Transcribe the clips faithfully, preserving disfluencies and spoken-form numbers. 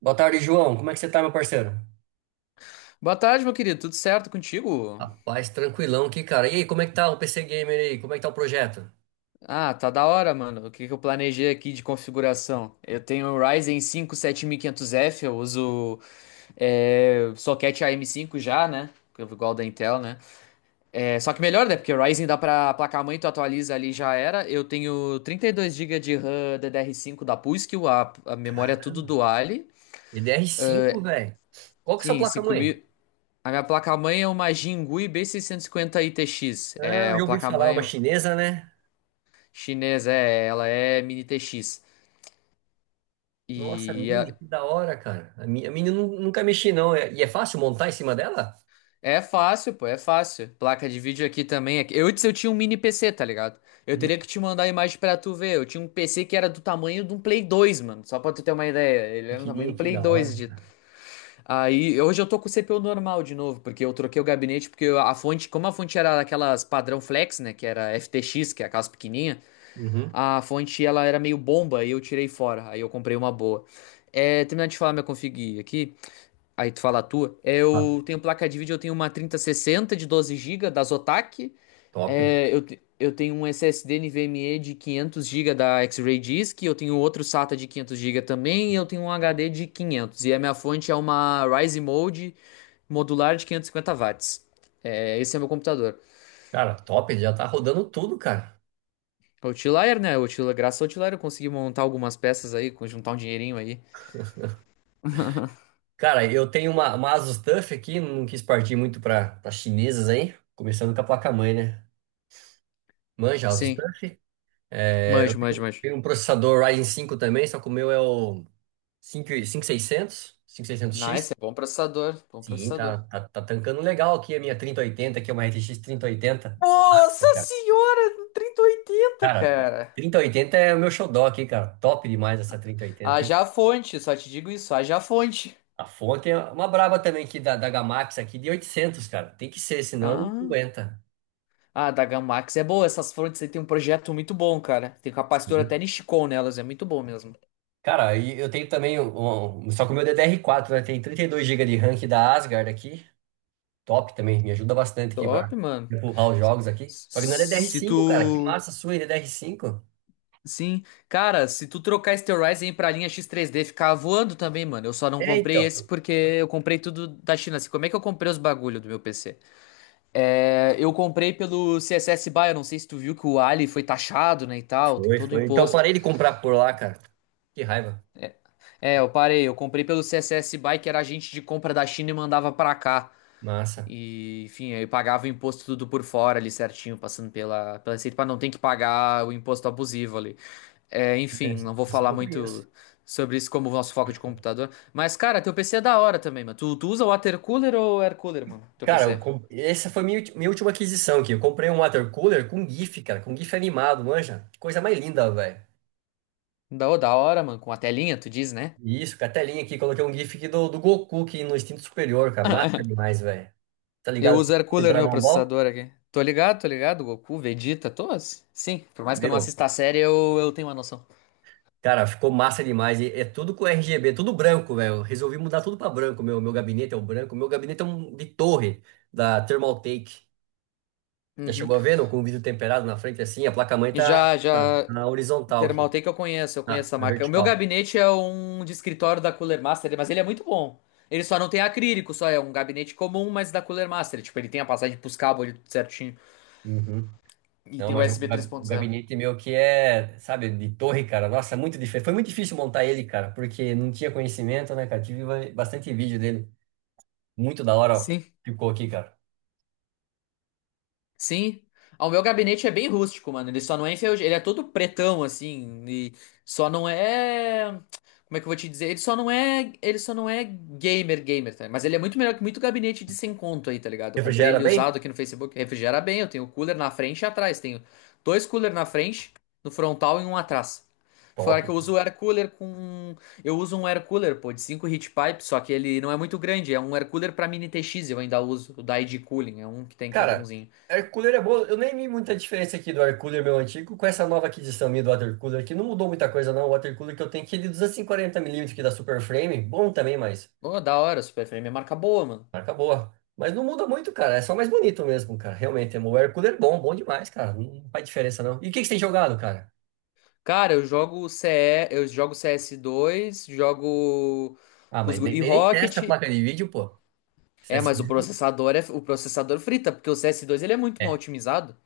Boa tarde, João. Como é que você tá, meu parceiro? Boa tarde, meu querido. Tudo certo contigo? Rapaz, tranquilão aqui, cara. E aí, como é que tá o P C Gamer aí? Como é que tá o projeto? Ah, tá da hora, mano. O que que eu planejei aqui de configuração? Eu tenho o Ryzen cinco sete mil e quinhentos F, eu uso é, soquete A M cinco já, né? Que é igual da Intel, né? É, só que melhor, né? Porque o Ryzen dá pra placa-mãe, tu atualiza ali já era. Eu tenho trinta e dois gigas de RAM D D R cinco da P U S C, a, a memória é tudo Duale. Edr cinco, velho. Qual que é a sua Sim, cinco placa-mãe? mil. A minha placa-mãe é uma Jinguei B seiscentos e cinquenta I T X. Ah, É, eu a já ouvi falar, uma placa-mãe. chinesa, né? Chinesa, é, ela é mini T X. Nossa, E Mini, é, que da hora, cara. A Mini, a Mini eu nu- nunca mexi, não. É- E é fácil montar em cima dela? é fácil, pô, é fácil. Placa de vídeo aqui também. é- Eu antes eu tinha um mini P C, tá ligado? Eu Hum, teria que te mandar a imagem pra tu ver. Eu tinha um P C que era do tamanho de um Play dois, mano. Só pra tu ter uma ideia. Ele era do tamanho Pequenininha, do que Play da hora. dois. De... Aí, hoje eu tô com o C P U normal de novo, porque eu troquei o gabinete, porque a fonte, como a fonte era daquelas padrão flex, né, que era F T X, que é aquelas pequenininha, Uhum. a fonte ela era meio bomba e eu tirei fora. Aí eu comprei uma boa. É, terminar de falar minha config aqui. Aí tu fala a tua. É, Ah, eu tenho placa de vídeo, eu tenho uma trinta sessenta de doze gigas da Zotac. top. É, eu, te- eu tenho um S S D NVMe de quinhentos gigas da X-Ray Disk. Eu tenho outro SATA de quinhentos gigas também. E eu tenho um H D de quinhentos. E a minha fonte é uma Rise Mode modular de quinhentos e cinquenta watts. É, esse é meu computador. Cara, top, já tá rodando tudo, cara. A Outlier, né? O Outlier, graças ao Outlier eu consegui montar algumas peças aí, juntar um dinheirinho aí. Cara, eu tenho uma, uma Asus TUF aqui, não quis partir muito para as chinesas aí. Começando com a placa-mãe, né? Manja, Asus Sim, TUF? É, eu manjo, manjo, tenho, manjo. tenho um processador Ryzen cinco também, só que o meu é o cinco e- cinco mil e seiscentos, seiscentos cinco mil e seiscentos Nice, x. é bom processador, bom Sim, tá, processador. tá, tá tancando legal aqui a minha trinta e oitenta que é uma R T X trinta e oitenta. Nossa Nossa, cara. senhora, trinta e oitenta, Cara, cara. trinta e oitenta é o meu xodó aqui, cara. Top demais essa trinta e oitenta, hein? Haja fonte, só te digo isso, haja fonte. A fonte é uma braba também aqui da, da Gamax aqui de oitocentos, cara. Tem que ser, senão não Ah, aguenta. ah, da Gamax é boa, essas fontes aí tem um projeto muito bom, cara. Tem um capacitor até Sim. Nishikon nelas, é muito bom mesmo. Cara, e eu tenho também, um, um- só que o meu D D R quatro, né? Tem trinta e dois gigas de RAM aqui da Asgard aqui. Top também, me ajuda bastante aqui Top, para mano. empurrar os jogos aqui. Só que não é Se D D R cinco, cara. Que tu. massa sua, hein, D D R cinco. Sim, cara, se tu trocar esse teu Ryzen pra linha X três D, ficar voando também, mano. Eu só não É, comprei esse então. porque eu comprei tudo da China. Assim, como é que eu comprei os bagulho do meu P C? É, eu comprei pelo C S S B Y, eu não sei se tu viu que o Ali foi taxado, né, e tal, tem Foi, todo o foi. Então imposto. parei de comprar por lá, cara. Que raiva. É, eu parei, eu comprei pelo C S S B Y, que era agente de compra da China e mandava pra cá. Massa. E, enfim, aí pagava o imposto tudo por fora ali certinho, passando pela, pela receita, pra não ter que pagar o imposto abusivo ali. É, É, enfim, Essa não vou essa eu falar não conheço. muito sobre isso como o nosso foco de computador. Mas, cara, teu P C é da hora também, mano. Tu, tu usa water cooler ou air cooler, mano? Teu Cara, eu P C? com- essa foi minha, ulti- minha última aquisição aqui. Eu comprei um water cooler com GIF, cara, com GIF animado, manja. Que coisa mais linda, velho. Da, da hora, mano, com a telinha, tu diz, né? Isso, com a telinha aqui, coloquei um GIF aqui do, do Goku aqui no instinto superior, cara. Massa demais, velho. Tá Eu ligado? uso air Com o cooler no meu Dragon Ball? processador aqui. Tô ligado, tô ligado. Goku, Vegeta, todos? Sim, por mais que eu não Meu. assista a série, eu, eu tenho uma noção. Cara, ficou massa demais. E é tudo com R G B, tudo branco, velho. Resolvi mudar tudo pra branco. Meu, meu gabinete é o branco. Meu gabinete é um de torre da Thermaltake. Já Uhum. chegou a ver, não? Com o vidro temperado na frente assim, a placa-mãe E tá já, na, já, na horizontal aqui, Thermaltake eu conheço, eu conheço, na, essa na marca. O meu vertical. gabinete é um de escritório da Cooler Master, mas ele é muito bom. Ele só não tem acrílico, só é um gabinete comum, mas da Cooler Master. Tipo, ele tem a passagem pros cabos ali tudo certinho. Uhum. E Não, tem o U mas o, S B três ga- o ponto zero. gabinete meu que é, sabe, de torre, cara. Nossa, é muito difícil. Foi muito difícil montar ele, cara, porque não tinha conhecimento, né, cara? Tive ba- bastante vídeo dele. Muito da hora, ó. Sim. Ficou aqui, cara. Sim. Ah, o meu gabinete é bem rústico, mano. Ele só não é enferrujado. Ele é todo pretão, assim. E só não é. Como é que eu vou te dizer? Ele só não é. Ele só não é gamer, gamer, tá? Mas ele é muito melhor que muito gabinete de cem conto aí, tá ligado? Eu comprei Refrigera ele bem? usado aqui no Facebook. Refrigera bem. Eu tenho cooler na frente e atrás. Tenho dois cooler na frente, no frontal e um atrás. Fora Top. que eu uso o air cooler com. Eu uso um air cooler, pô, de cinco heat pipe, só que ele não é muito grande. É um air cooler pra mini T X, eu ainda uso. O da I D Cooling. É um que tem que é Cara, bonzinho. air cooler é bom. Eu nem vi muita diferença aqui do air cooler meu antigo com essa nova aquisição minha do water cooler, que não mudou muita coisa não. O water cooler que eu tenho aqui é de duzentos e quarenta milímetros que da Super Frame, bom também, mas Ô, da hora, Super Frame é marca boa, mano. marca boa. Mas não muda muito, cara. É só mais bonito mesmo, cara. Realmente, o air cooler é bom, bom demais, cara. Não faz diferença não. E o que que você tem jogado, cara? Cara, eu jogo C E, eu jogo C S dois, jogo Ah, com os mas gu- nem, e nem nem testa a Rocket. placa de vídeo, pô. Isso é, É, assim mas o mesmo? processador é o processador frita, porque o C S dois ele é muito mal É, otimizado.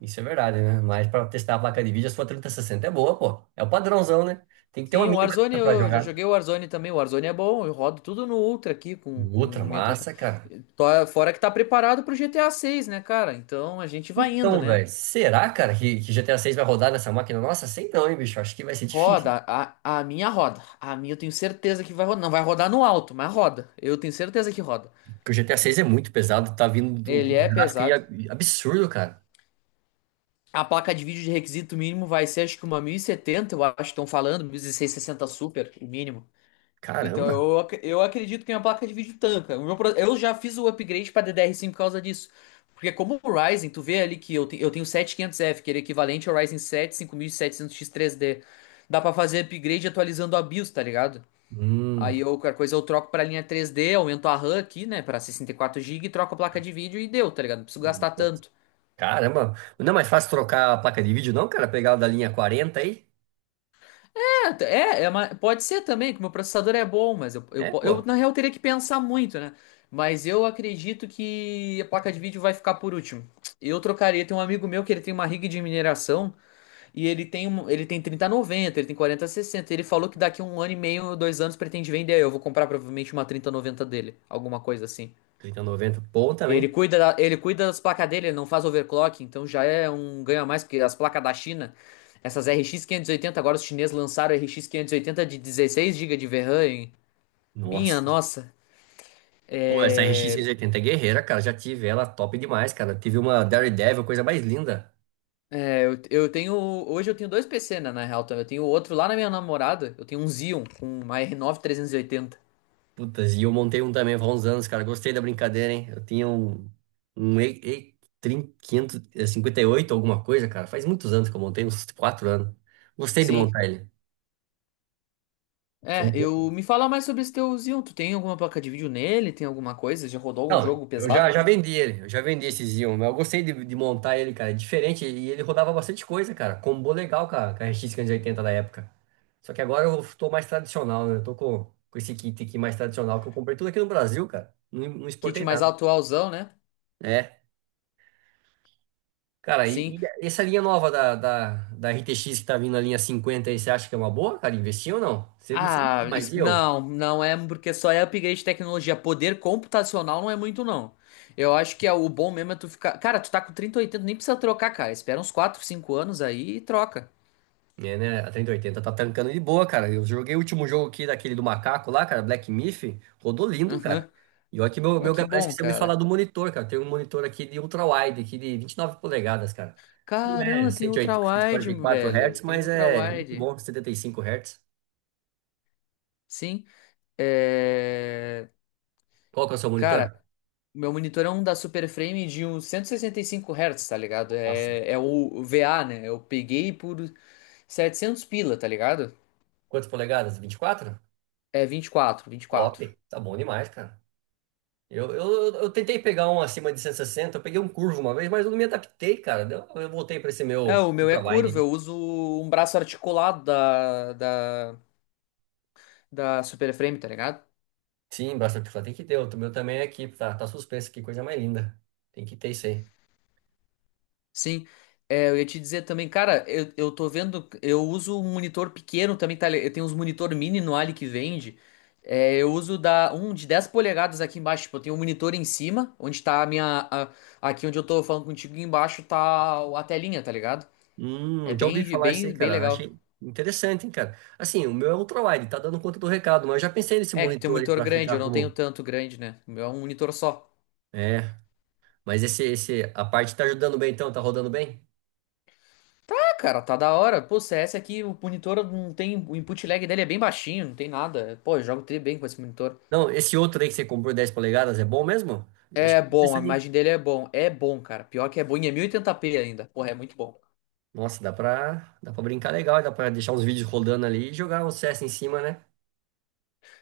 isso é verdade, né? Mas pra testar a placa de vídeo, a sua trinta e sessenta é boa, pô. É o padrãozão, né? Tem que ter uma Sim, o mínima Warzone, dessa pra eu já jogar. joguei o Warzone também. O Warzone é bom, eu rodo tudo no Ultra aqui com, com Outra mil e oitenta. massa, cara. Tô- Fora que tá preparado pro G T A seis, né, cara? Então a gente vai indo, Então, né? velho, será, cara, que, que G T A seis vai rodar nessa máquina? Nossa, sei não, hein, bicho. Acho que vai ser difícil. Roda, a, a minha roda. A minha eu tenho certeza que vai rodar. Não vai rodar no alto, mas roda. Eu tenho certeza que roda. Porque o G T A seis é muito pesado, tá vindo de um Ele é gráfico aí pesado. ab- absurdo, cara. A placa de vídeo de requisito mínimo vai ser acho que uma mil e setenta, eu acho que estão falando, dezesseis sessenta Super, o mínimo. Então Caramba. eu, ac- eu acredito que minha placa de vídeo tanca. O meu pro- eu já fiz o upgrade para D D R cinco por causa disso. Porque como o Ryzen, tu vê ali que eu, te- eu tenho sete quinhentos F, que ele é equivalente ao Ryzen sete cinco mil e setecentos X três D. Dá para fazer upgrade atualizando a BIOS, tá ligado? Hum, Aí eu, qualquer coisa eu troco pra linha três D, aumento a RAM aqui, né, pra sessenta e quatro gigas, troco a placa de vídeo e deu, tá ligado? Não preciso gastar Nossa, tanto. caramba. Não é mais fácil trocar a placa de vídeo, não, cara? Pegar a da linha quarenta aí? É, é uma- pode ser também, que o meu processador é bom, mas eu, eu, É, po- eu, pô. na real teria que pensar muito, né? Mas eu acredito que a placa de vídeo vai ficar por último. Eu trocaria, tem um amigo meu que ele tem uma rig de mineração e ele tem, um- ele tem trinta noventa, ele tem quarenta sessenta. Ele falou que daqui a um ano e meio, dois anos, pretende vender. Eu vou comprar provavelmente uma trinta noventa dele, alguma coisa assim. Trinta noventa, bom Ele também. cuida, da- ele cuida das placas dele, ele não faz overclock, então já é um ganho a mais, porque as placas da China, essas R X quinhentos e oitenta, agora os chineses lançaram a R X quinhentos e oitenta de dezesseis gigas de VRAM, hein? Minha Nossa. nossa. Pô, essa R X É, seiscentos e oitenta é guerreira, cara. Já tive ela, top demais, cara. Tive uma Daredevil, coisa mais linda. é, eu, eu tenho. Hoje eu tenho dois P C, né, na real, também. Eu tenho outro lá na minha namorada, eu tenho um Xeon com uma R nove trezentos e oitenta. Putas, e eu montei um também há uns anos, cara. Gostei da brincadeira, hein? Eu tinha um, um E- E- trinta, quinhentos e cinquenta e oito alguma coisa, cara. Faz muitos anos que eu montei, uns quatro anos. Gostei de Sim. montar ele. Foi É, um pouco. eu me fala mais sobre esse teu Xeon. Tu tem alguma placa de vídeo nele? Tem alguma coisa? Já rodou algum Não, jogo eu já, pesado já nele? vendi ele, eu já vendi esse Xeon, mas eu gostei de, de montar ele, cara. É diferente, e ele rodava bastante coisa, cara. Combou legal, cara, com a R X quinhentos e oitenta da época. Só que agora eu tô mais tradicional, né? Eu tô com, com esse kit aqui mais tradicional que eu comprei tudo aqui no Brasil, cara. Não, não Kit exportei mais nada. atualzão, né? É. Cara, e, Sim. e essa linha nova da, da, da R T X que tá vindo na linha cinquenta aí, você acha que é uma boa, cara? Investir ou não? Você, não- você não quer Ah, mais, e isso- eu? não, não é porque só é upgrade de tecnologia. Poder computacional não é muito, não. Eu acho que é o bom mesmo é tu ficar. Cara, tu tá com trinta e oitenta, nem precisa trocar, cara. Espera uns quatro, cinco anos aí e troca. É, né? A trinta e oitenta tá tancando de boa, cara. Eu joguei o último jogo aqui daquele do macaco lá, cara, Black Myth, rodou lindo, cara. Aham. E olha que meu, Ó, meu, que parece que bom, você me falar cara. do monitor, cara. Tem um monitor aqui de ultra-wide, aqui de vinte e nove polegadas, cara. Não é Caramba, tem cento cento e e oitenta, cento e quarenta ultra-wide, e meu quatro Hz, velho. Tem mas é muito ultra-wide. bom, setenta e cinco Hz. Sim. É. Qual que é o seu Cara, monitor? meu monitor é um da Super Frame de uns cento e sessenta e cinco Hz, tá ligado? Nossa. É, é o V A, né? Eu peguei por setecentos pila, tá ligado? Quantas polegadas? Vinte e quatro. É vinte vinte e quatro, vinte e Top, quatro. tá bom demais, cara. Eu, eu, eu tentei pegar um acima de cento e sessenta, eu peguei um curvo uma vez, mas eu não me adaptei, cara. Deu- Eu voltei para esse É, meu o meu é ultrawide curvo, ali. eu uso um braço articulado da, da, da Super Frame, tá ligado? Sim, bastante flat. Tem que ter, o meu também é aqui, tá, tá suspenso, que coisa mais linda. Tem que ter isso aí. Sim. É, eu ia te dizer também, cara, eu, eu tô vendo, eu uso um monitor pequeno também, tá? li- Eu tenho uns monitor mini no Ali que vende. É, eu uso da, um de dez polegadas aqui embaixo, tipo, eu tenho um monitor em cima, onde tá a minha, a- aqui onde eu tô falando contigo, embaixo tá a telinha, tá ligado? É Hum, já ouvi bem, falar isso aí, bem, bem cara. legal. Achei interessante, hein, cara. Assim, o meu é ultrawide, tá dando conta do recado, mas eu já pensei nesse É, que tem um monitor aí monitor para grande, ficar eu não tenho como. tanto grande, né? O meu é um monitor só. É, mas esse, esse, a parte tá ajudando bem então, tá rodando bem? Cara, tá da hora. Pô, C S aqui, o monitor não tem. O input lag dele é bem baixinho, não tem nada. Pô, eu jogo tri bem com esse monitor. Não, esse outro aí que você comprou dez polegadas é bom mesmo? Eu acho É que tô bom, a pensando. imagem dele é bom. É bom, cara. Pior que é bom. E é mil e oitenta pê ainda. Porra, é muito bom. Nossa, dá pra, dá pra brincar legal, dá pra deixar uns vídeos rodando ali e jogar o C S em cima, né?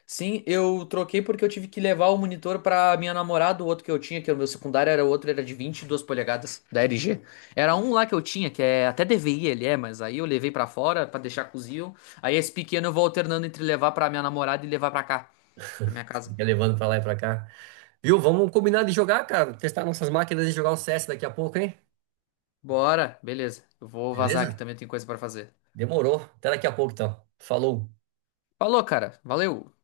Sim, eu troquei porque eu tive que levar o monitor pra minha namorada, o outro que eu tinha, que era o meu secundário, era o outro, era de vinte e dois polegadas, da L G. Era um lá que eu tinha, que é até D V I ele é, mas aí eu levei pra fora pra deixar cozido. Aí esse pequeno eu vou alternando entre levar pra minha namorada e levar pra cá, pra minha casa. Fica levando pra lá e pra cá. Viu? Vamos combinar de jogar, cara. Testar nossas máquinas e jogar o C S daqui a pouco, hein? Bora, beleza. Eu vou vazar aqui Beleza? também, tem coisa pra fazer. Demorou. Até daqui a pouco, então. Falou. Falou, cara. Valeu.